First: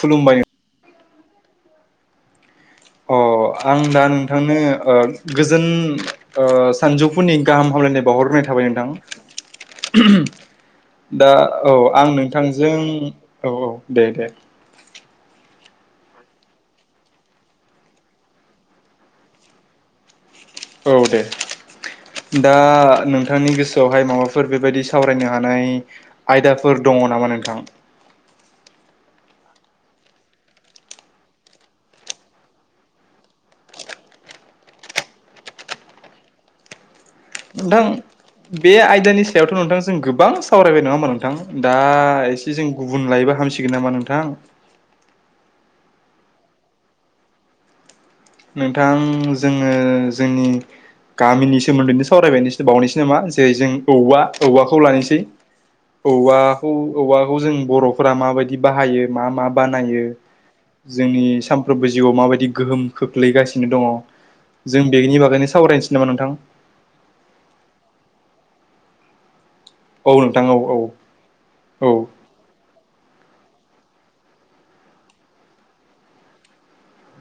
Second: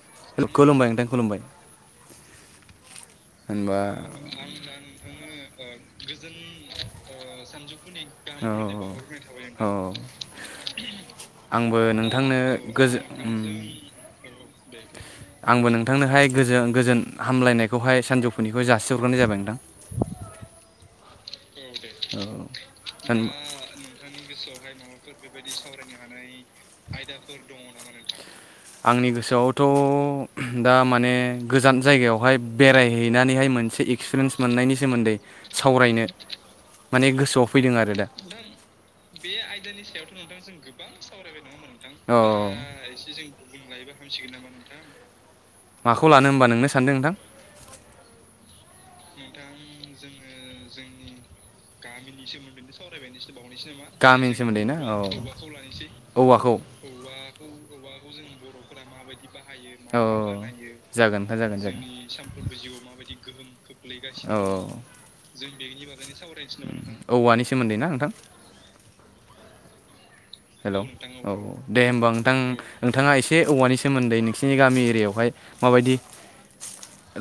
खुलुमबाय खुलुमबाय नोंथां खुलुमबाय अ होनबा आं दा नोंथांनो ओ गोजोन ओ सानजौफुनि गाहाम हामलायनाय बावहरग्रोनाय थाबाय नोंथां दा औ हामलायनायखौ बावहरग्रोनाय थाबाय नोंथां आंबो आं नोंथांनो नोंथांजों गोजो औ औ दे दे आंबो नोंथांनोहाय गोजोन गोजोन हामलायनायखौहाय सानजौफुनिखौ जासिहरग्रोनाय जाबाय नोंथां। औ दे औ होन नोंथांनि दा नोंथांनि गोसोआवहाय माबाफोर बेबायदि सावरायनो हानाय आयदाफोर फोर दंङ नामा नोंथां? आंनि गोसोआवथ' दा माने गोजान जायगायावहाय बेरायहैनानैहाय मोनसे एक्सपिरियेन्स मोननायनि सोमोन्दै सावरायनो माने गोसोआव फैदों नोंथां आरो दा बे आयदानि सायावथ' नोंथां जों गोबां सावरायबाय नंङा होमबा नोंथां दा एसे जों गुबुन लायोबा हामसिगोन नामा नोंथां माखौ लानो होमबा नोंनो सानदो नोंथां नोंथां जोंङो जोंनि गामिनि सो औवा गामिनि सोमोन्दै ना औवाखौ औवाखौ उम औवाखौ जों बर'फोरा माबायदि बाहायो मा मा बानायो जोंनि बानायो सानफ्रोमबो जिउआव माबायदि गोहोम खोख्लैगासिनो दंङ गोहोम जों बेनि बागैनो सावरायनोसै नामा नोंथां? औ औवानि सोमोन्दै ना नोंथां औ नोंथां औ हेलौ औ दे हमबा नोंथां नोंथांङा एसे औवानि सोमोन्दै नोंसोरनि गामि एरियायावहाय माबायदि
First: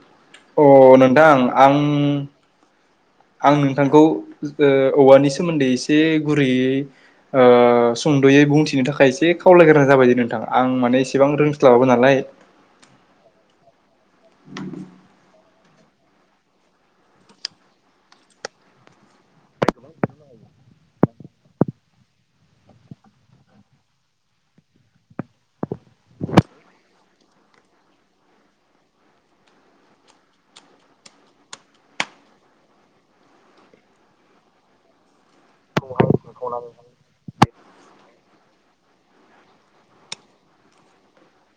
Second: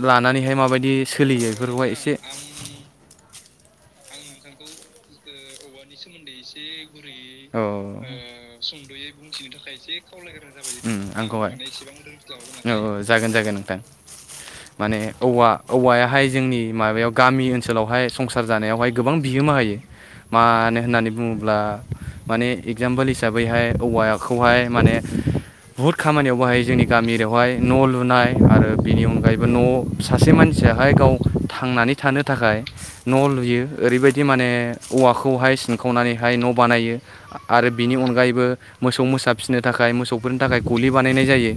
लानानैहाय औ माबायदि अ नोंथां सोलियो आं बेफोरखौहाय एसे आं नोंथांखौ ओ औवानि सोमोन्दै एसे गुरैयै औ सुंद'यै बुंथिनो थाखाय एसे खावलायग्रोनां जाबाय नोंथां आं माने उम एसेबां आंखौहाय रोंस्लाबाबो नालाय औ औ जागोन जागोन नोंथां माने औवा औवायाहाय जोंनि माबायाव गामि ओनसोलावहाय संसार जानायावहाय गोबां बिहोमा होयो मानो होननानै बुंङोब्ला माने एगजामपोल हिसाबैहाय औवाखौहाय माने बुहुत खामानियाव बाहायो जोंनि गामि एरियायाव बेवहाय न' लुनाय आरो बिनि अनगायैबो न' सासे मानसियाहाय गाव थांनानै थानो थाखाय थाखाय न' लुयो ओरैबायदि माने औवाखौहाय खौहाय सिनखावनानैहाय न' सिनखावनानै बानायो। आरो बिनि अनगायैबो मोसौ मोसा फिसिनो थाखाय मोसौफोरनि थाखाय गलि बानायनाय जायो।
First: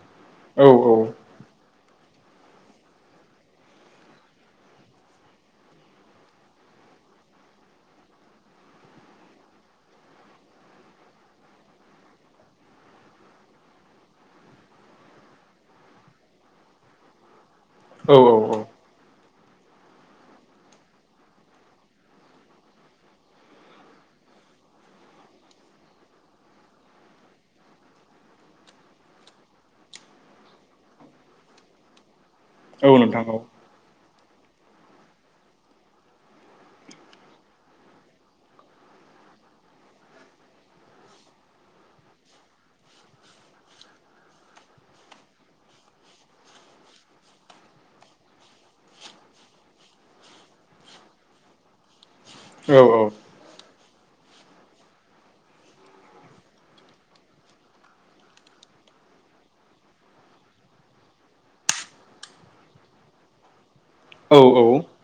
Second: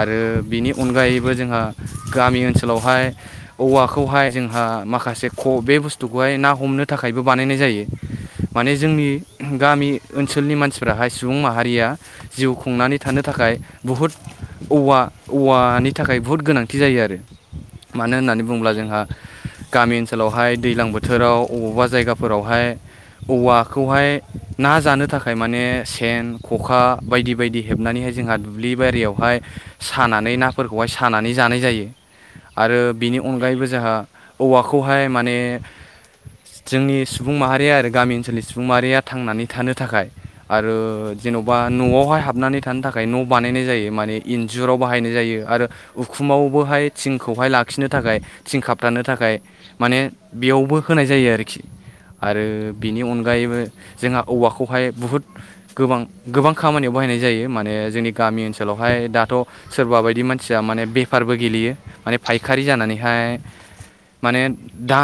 आरो औ बिनि औ अनगायैबो जोंहा गामि ओनसोलावहाय औवाखौहाय जोंहा माखासे ख बे बुस्थुखौहाय ना हम नो थाखायबो बानायनाय जायो माने जोंनि गामि ओनसोलनि मानसिफोराहाय सुबुं माहारिया जिउ खुंनानै थानो थाखाय बहुद औवा औवानि थाखाय बहुद गोनांथि जायो आरो मानो औ औ होननानै बुङोब्ला औ जोंहा गामि ओनसोलावहाय दैज्लां बोथोराव अबबा जायगाफोरावहाय औवाखौहाय ना जानो थाखाय माने सेन ख'खा बायदि बायदि हेबनानैहाय जोंहा दुब्लि बारियावहाय हाय सानानै नाफोरखौहाय सानानै जानाय जायो आरो औ बिनि नोंथां औ अनगायैबो जोंहा औवाखौहाय माने जोंनि सुबुं माहारिया आरो गामि ओनसोलनि सुबुं माहारिया थांनानै थानो थाखाय आरो जेन'बा न'आवहाय हाबनानै थानो थाखाय न' बानायनाय जायो मा ने इन्जुराव बाहायनाय जायो आरो उखुमावबोहाय थिंखौहाय लाखिनो थाखाय थिं खाबथानो थाखाय माने बेयावबो होनाय जायो आरोखि आरो औ बेनि अनगायैबो जोंहा औवाखौहाय बुहुद गोबां गोबां खामानियाव बाहायनाय जायो माने जोंनि गामि ओनसोलाव बेवहाय दाथ' सोरबा बायदि मानसिया माने बेफारबो गेलेयो माने फायखारि जानानैहाय औ माने औ दा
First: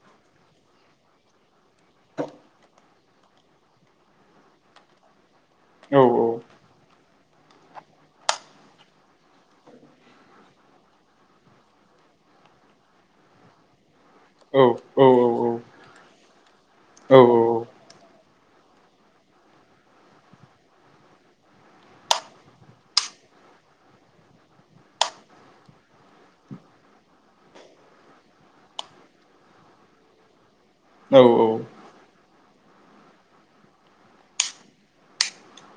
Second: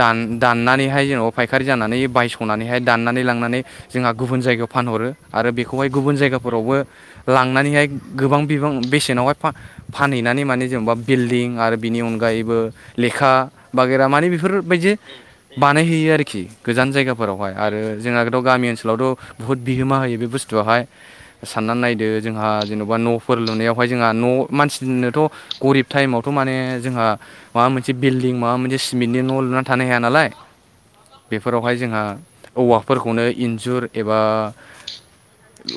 दान दाननानैहाय जेन'बा फायखारि जानानै बायस'नानैहाय दाननानै लांनानै जोंहा गुबुन जायगायाव फानहरो आरो बेखौहाय औ गुबुन जायगाफोरावबो लांनानैहाय गोबां बिबां बेसेनावहाय फा फानहैनानै माने जेनेबा बिल्डिं आरो बिनि अनगायैबो लेखा बागेरा मानि बेफोरबायदि बानायहैयो आरोखि गोजान औ जायगाफोरावहाय आरो जोंहाथ' गामि ओनसोलावथ' बुहुत बिहोमा होयो बे बुस्थुआहाय साननानै नायदो जोंहा जेनेबा न'फोर लुनायावहाय जोंहा न' मानसिनोथ' गरिब टाइमावथ' माने जोंहा माबा मोनसे बिल्डिं माबा मोनसे सिमेन्टनि न' लुनानै थानो हाया नालाय औ औ बेफोरावहाय जोंहा औवाफोरखौनो इन्जुर एबा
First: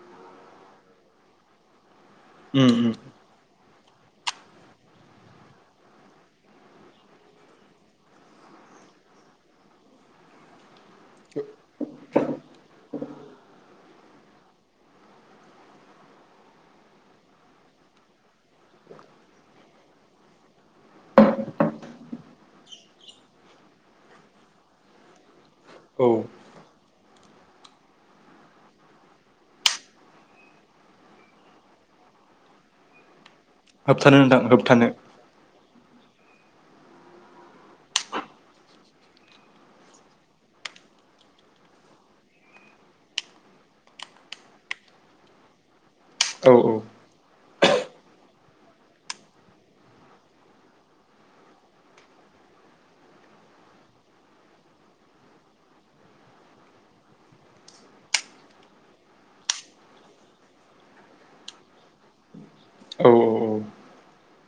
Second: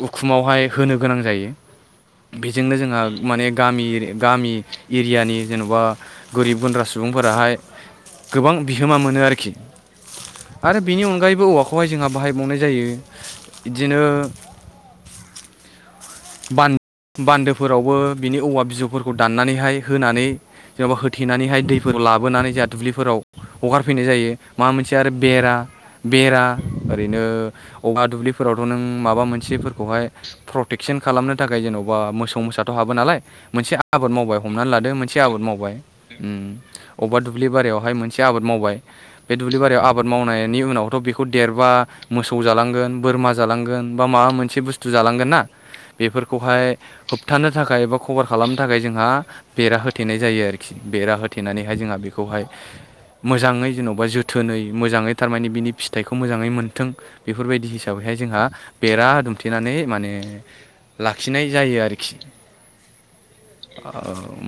उखुमावहाय होनो गोनां जायो उम बेजोंनो उम जोंहा माने गामि गामि एरियानि जेन'बा गोरिब गुन्द्रा सुबुं सुबुंफोराहाय गोबां बिहोमा मोनो आरोखि आरो बेनि अनगायैबो औवाखौ खौहाय जोंहा बाहायबावनाय जायो बिदिनो बान बान्दोफोरावबो बिनि औवा बिजौफोरखौ दान्नानैहाय होनानै जेनबा होथेनानैहाय दैफोराव लाबोनानै जोंहा दुब्लिफोराव हगारफैनाय जायो माबा मोनसे आरो बेरा औ बेरा ओरैनो औहा दुब्लिफोरावथ' नों माबा मोनसेफोरखौहाय प्रटेक क्सन खालामनो थाखाय जेन'बा मोसौ मोसाथ' हाबो नालाय मोनसे आबाद होबथानो मावबाय नोंथां हमनानै होबथानो लादो मोनसे आबाद मावबाय अबेबा दुब्लि बारियावहाय मोनसे आबाद मावबाय बे दुब्लि बारियाव आबाद मावनायनि उनाव थ' बेखौ देरबा मोसौ जालांगोन बोरमा जालांगोन बा माबा मोनसे बुस्थु जालांगोन ना औ बेफोरखौहाय होब होबथानो थाखाय एबा कभार खालामनो थाखाय जोंहा बेरा होथेनाय जायो आरोखि बेरा होथेनानैहाय जोंहा बेखौ बहाय मोजाङै जेन'बा जोथोनै मोजाङै थारमाने बिनि फिथाइखौ मोजाङै मोन्थों बेफोरबायदि हिसाबै बेहाय जोंहा बेरा दुमथेनानै माने लाखिनाय जायो आरोखि औ औ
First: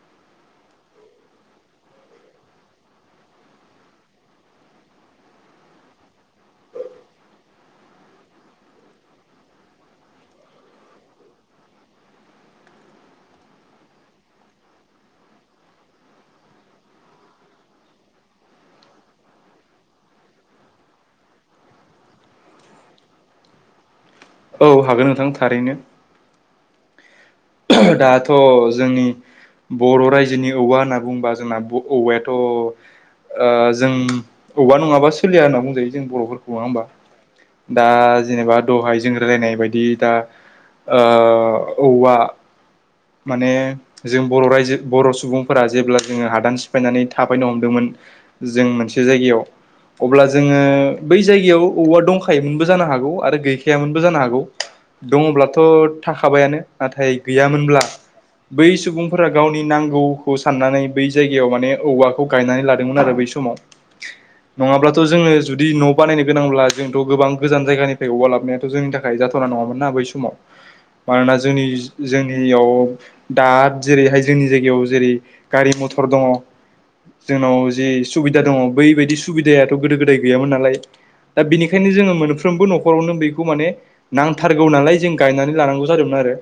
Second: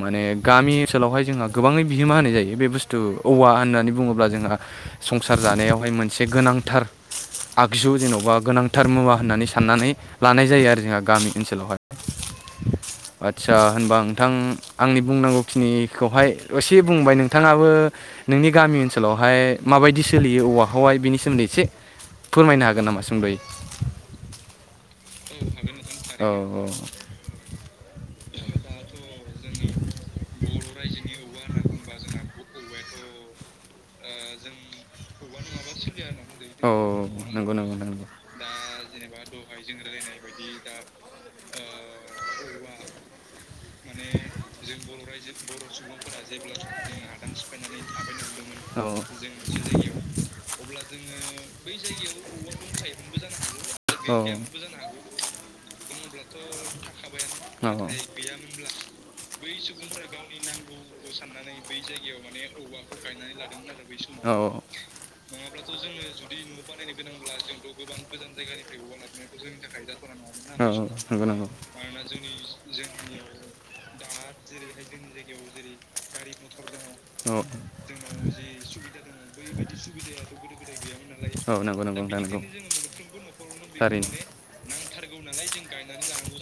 माने गामि ओनसोलावहाय जोंहा गोबाङै बिहोमा होनाय जायो बे बुस्थु औवा होन्नानै बुङोब्ला जोंहा संसार जानायावहाय मोनसे गोनांथार आगजु जेन'बा गोनांथार मुवा होननानै साननानै लानाय जायो आरो जोंहा गामि ओनसोलावहाय [unintelligible] आदसा होनबा नोंथां आंनि बुंनांगौखिनिखौहाय एसे बुंबाय नोंथाङाबो नोंनि गामि ओनसोलावहाय माबायदि सोलियो औवाखौहाय बिनि सोमोन्दै एसे फोरमायनो हागोन नामा सुंदयै औ हागोन नोंथां थारैनो। औ औ। दाथ' जोंनि बर' रायजोनि औवा होनना बुंबा जोंना ब' औवायाथ' ओ जों औवा नङाबा सोलिया होनना बुंजायो जों बर'फोरखौ नङा औ होमबा? नंगौ नंगौ दा नंगौ जेनेबा दहाय जों रायलायनाय बायदि दा ओ औवा माने जों बर' रायजो बर' सुबुंफोरा जेब्ला जोङो हादान सिफायनानै थाफैनो हमदोंमोन जों औ मोनसे जायगायाव अ अब्ला जोङो बै जायगायाव औवा दंखायोमोनबो जानो हागौ आरो गैखायामोनबो जानो हागौ। दङ'ब्लाथ' थाखाबायानो नाथाय गैयामोनब्ला बै सुबुंफोरा गावनि नांगौ खौ साननानै बै जायगायाव माने औवाखौ गायनानै लादोंमोन आरो। बै नानै समाव लादोंमोन आरो बै समाव औ। नङाब्लाथ' जोङो जुदि न' बानायनो गोनांब्ला जोंथ' गोबां गोजान जायगानिफ्राय औवा लाबोनायाथ' जोंनि थाखाय जाथावना नङामोन मोन ना बै समाव। औ नंगौ मानोना नंगौ जोंनि-जोंनियाव दा जेरैहाय जोंनि जायगायाव जेरै गारि मथर दङ'। औ जोंनाव जि सुबिदा दङ' बैबायदि सुबिदायाथ' गोदो गोदाय गैयामोन नालाय। दा औ नंगौ बेनिखायनो नंगौ जोङो नोंथां नंगौ मोनफ्रोमबो न'खरावनो बिखौ माने थारैनो नांथारगौ नालाय जों गायनानै लानांगौ जादोंमोन आरो।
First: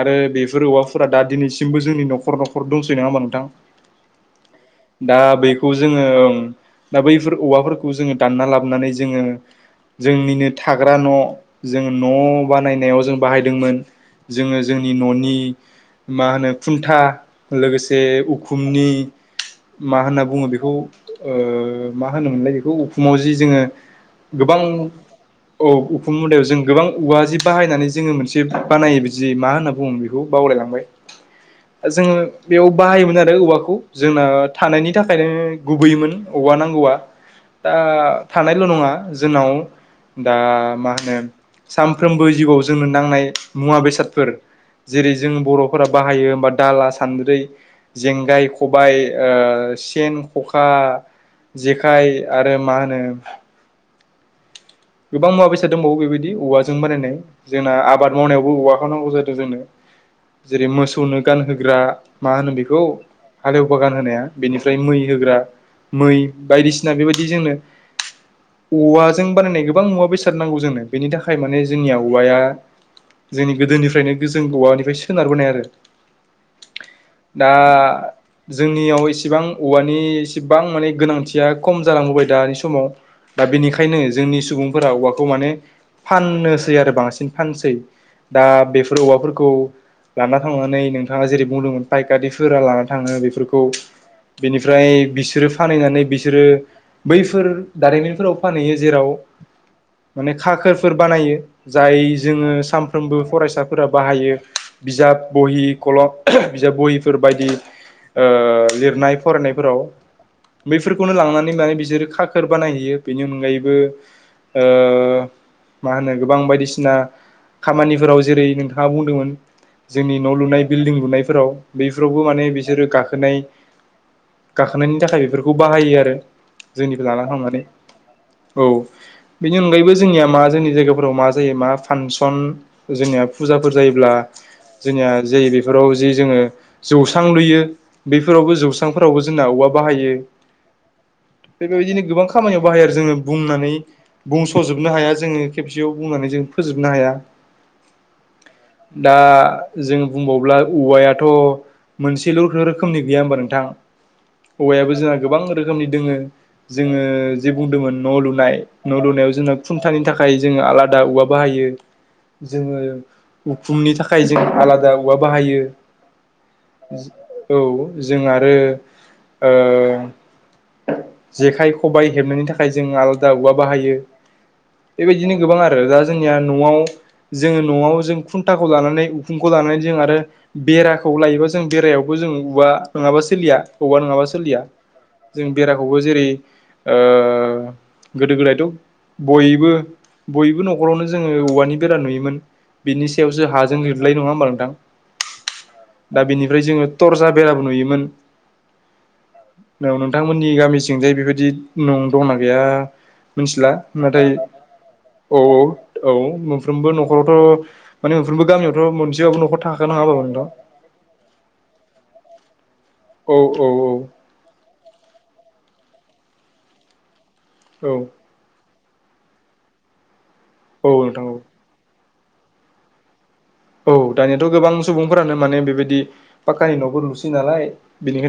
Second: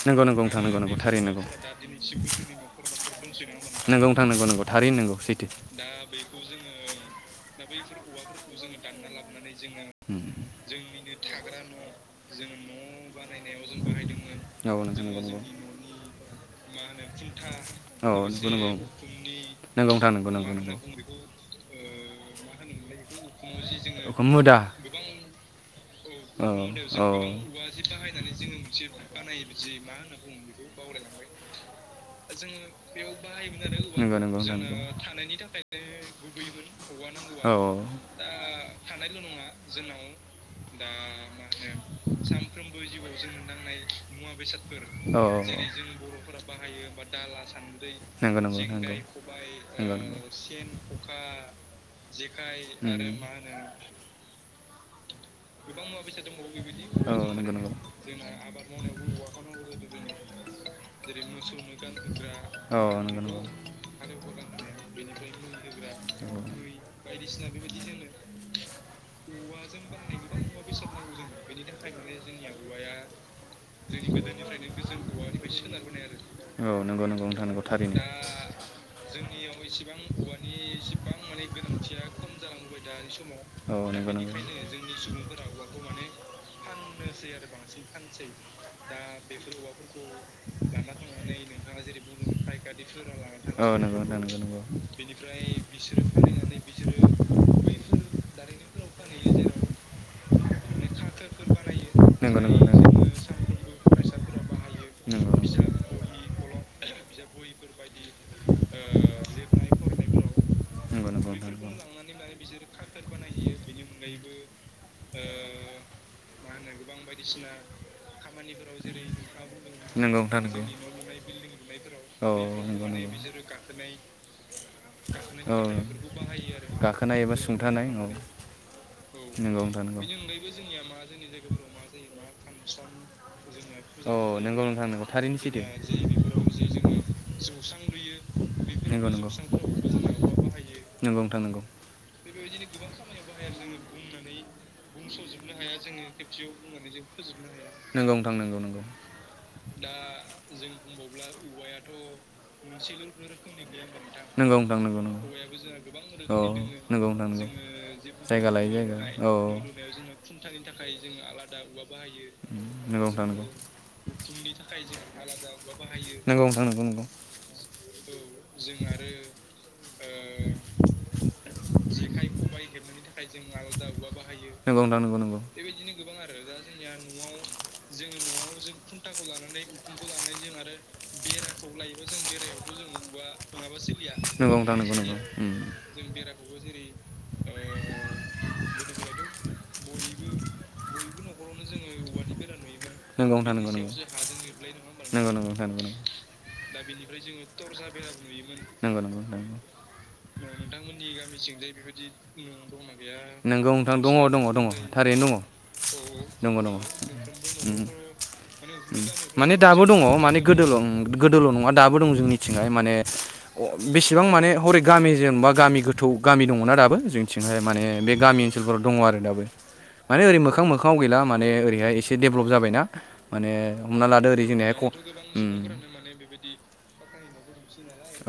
आरो जादोंमोन बेफोर नंगौ औवाफोरा दा दिनैसिमबो जोंनि न'खर न'खर दंसै नोङा होमबा नोंथां? नंगौ नोंथां नंगौ नंगौ थारैनो नंगौ दा बेखौ जोङो दा बैफोर औवाफोरखौ जोङो दानना लाबोनानै जोङो जोंनिनो थाग्रा न' जों न' बानायनायाव जों बाहायदोंमोन। जोङो जोंनि दिनैसिमबो न'नि मा होनो खुन्था लोगोसे उखुमनि न'खर दंसै नङा होमबा नंगौ मा नोंथां नंगौ थारैनो नंगौ सैथो औ नोंथां नंगौ औ नंगौ नोंथां होनना नंगौ बुङो नंगौ नंगौ बेखौ ओ मा होनोमोनलाय बेखौ उखुमाव जि जोङो मुदा गोबां औ उ खुम मुदायाव जों गोबां औवा जि बाहायनानै जोङो मोनसे बानायो जि मा होनना बुङो बेखौ? बावलायलांबाय। जोङो बेयाव बाहायोमोन आरो औवाखौ नंगौ जोंना नोंथां थानायनि नंगौ। थाखायनो गुबैमोन औवा नांगौवा। औ दा थानायल' नङा जोंनाव दा मा होनो सामफ्रोमबो जिउआव जोंनो नांनाय मुवा बेसादफोर जेरै जों बर'फोरा बाहायो होमबा दाला सान्द्रै जेंगाय खबाय ओ सि ओ सेन खखा आरो जेखाय मा उम होनो आरो मा होनो नों गोबां मुवा बेसाद दंबावो बेबायदि औवाजों बानायनाय जोंना आबाद मावनायावबो औवाखौ नांगौ जादों जोंनो। जेरै मोसौनो गानहोग्रा मा होनो बेखौ मोसौ हालेवबा गानहोनाया बेनिफ्राय मै होग्रा मै बायदिसिना बिबायदि जोंनो औवाजों बानायनाय गोबां थारनांगौ जोंनो बेनि थाखाय माने जोंनिया औवाया जोंनि गोदोनिफ्रायनो गो जों औवानिफ्राय सोनारबोनाय आरो। औ नंगौ नंगौ नोंथां दा नंगौ जोंनियाव इसिबां औवानि इसिबां माने गोनांथिया खम जाना होबाय दानि समाव। दा बेनिखायनो जोंनि सुबुंफोरा औवाखौ माने फाननोसै आरो बांसिन फानसै दा बेफोर औवाफोरखौ लाना थांनानै नोंथाङा जेरै बुंदोंमोन पाइकारिफोरा लाना थाङो बेफोरखौ बेनिफ्राय बिसोरो फानहैनानै बिसोरो बैफोर दारिमिनफोराव फानहैयो जेराव माने खाखोरफोर बानायो जाय जोङो सानफ्रोमबो फरायसाफोरा बाहायो। बिजाब बहि खलब बिजाब बहिफोर बायदि ओ लिरनाय फरायनायफोराव। नंगौ बेफोरखौनो नंगौ नोंथां लांनानै माने बिसोरो खाखोर बानायहैयो। बेनि अनगायैबो ओ ओ मा होनो गोबां बायदिसिना खामानिफोराव जेरै नोंथाङा बुंदोंमोन जोंनि न' नोंथाङा लुनाय बिलडिं लुनायफोराव बैफोरावबो माने बिसोरो गाखोनाय गाखोनायनि थाखाय बेफोरखौ बाहायो आरो जोंनिफ्राय लाना थांनानै लांफानानै औ औ। बेनि अनगायैबो जोंनिया मा जोंनि जायगाफोराव मा जायो मा फांसन जोंनिया फुजाफोर जायोब्ला बा जायो जोंना जोंनिया जे बेफोराव जाय जे जोङो जौसां लुयो बेफोरावबो जौसांफोराव बो जोंना औवा बाहायो। बे बेबायदिनो गोबां खामानियाव बाहायो आरो जोङो बुंनानै बुंस'जोबनो हाया जोङो खेबसेयाव बुंनानै जों फोजोबनो हाया [unintelligible] नंगौ नोंथां नंगौ नंगौ। दा जों बुंबावब्ला औवायाथ' मोनसेल' रोखोमनि गैया होमबा नोंथां। नोंथां औवायाबो नंगौ नोंथां जोंहा नंगौ गोबां रोखोमनि दोङो जोङो जे बुंदोंमोन न' लुनाय न' लुनायाव जों खुनथानि थाखाय जोङो आलादा औवा बाहायो, जोङो उखुमनि थाखाय जों आलादा औवा बाहायो [unintelligible] नंगौ नोंथां नंगौ नंगौ। औ जों आरो ओ जेखाइ खबाइ हेबनायनि थाखाय जों आलादा औवा बाहायो। नंगौ नोंथां नंगौ बेबायदिनो नंगौ गोबां आरो दा जोंनिया न'आव जोङो न'आव जों खुन्थाखौ लानानै उखुमखौ लानानै जों आरो बेराखौ लायोबा जों बेरायावबो जों औवा नङाबा सोलिया औवा नङाबा सोलिया, जों बेराखौबो जेरै ओ गोदो गोदायथ' बयबो बयबो न'खरावनो जोङो औवानि बेरा नुयोमोन। बिनि नंगौ सायावसो नोंथां नंगौ हाजों उम लिरोलाय नङा होमबा नोंथां? नंगौ नंगौ नोंथां दा बेनिफ्राय जोङो थरजा बेराबो [unintelligible] नंगौ नंगौ नोंथां। औ नोंथांमोननि गामिथिंजाय बेबायदि न' दंना गैया नंगौ मिथिला नोंथां दङ नाथाय दङ दङ थारैनो औ औ औ दङ दङ मोनफ्रोमबो न'खरावथ' माने मोनफ्रोमबो गामियावथ' [unintelligible] मोनसेबाबो माने न'खर दाबो थाखागोन दङ नङा होमबा माने नोंथां गोदोल' गोदोल' नङा दाबो दं जोंनिथिंहाय माने औ अ औ औ बेसेबां माने हरै गामि जेनेबा गामि गोथौ गामि दङना दाबो जोंथिंहाय मा औ बे गामि ओनसोलफोराव दङ आरो दाबो माने ओरै मोखां औ मोङाव गैला नोंथां औ माने ओरैहाय एसे दडेभलप जाबायना। माने औ हमना लादो ओरै दानियाथ' गोबां जोंनिहाय ख सुबुंफोरानो माने बेबायदि पाक्कानि न'खौ लुसै नालाय।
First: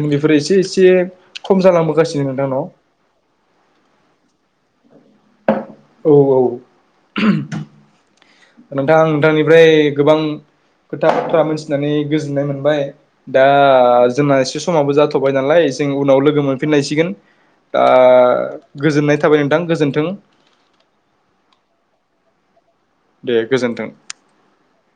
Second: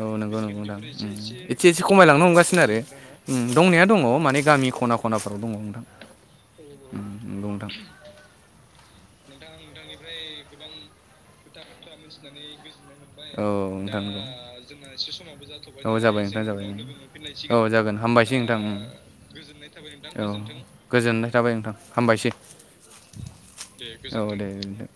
औ बेफोरो नंगौ एसे नंगौ नोंथां एसे उम खम एसे एसे जालांबोगासिनो खमायलांनो नोंथां न' हमगासिनो आरो, उम दंनाया दङ' माने गामि खना खना खनाफोराव दङ। औ औ। नंगौ नोंथां नोंथां नोथांनिफ्राय गोबां खोथा बाथ्रा मिथिनानै गोजोननाय मोनबाय। दा औ नोंथां नंगौ जोंना एसे समाबो जाथ'बाय नालाय जों औ उनाव जाबाय नोंथां लोगो जाबाय मोनफिनलायसिगोन औ दा जागोन हामबायसै नोंथां उम गोजोननाय थाबाय नोंथां गोजोन्थों [unintelligible] औ गोजोननाय थाबाय नोंथां हामबायसै। दे गोजोन्थों। [unintelligible] औ दे दे।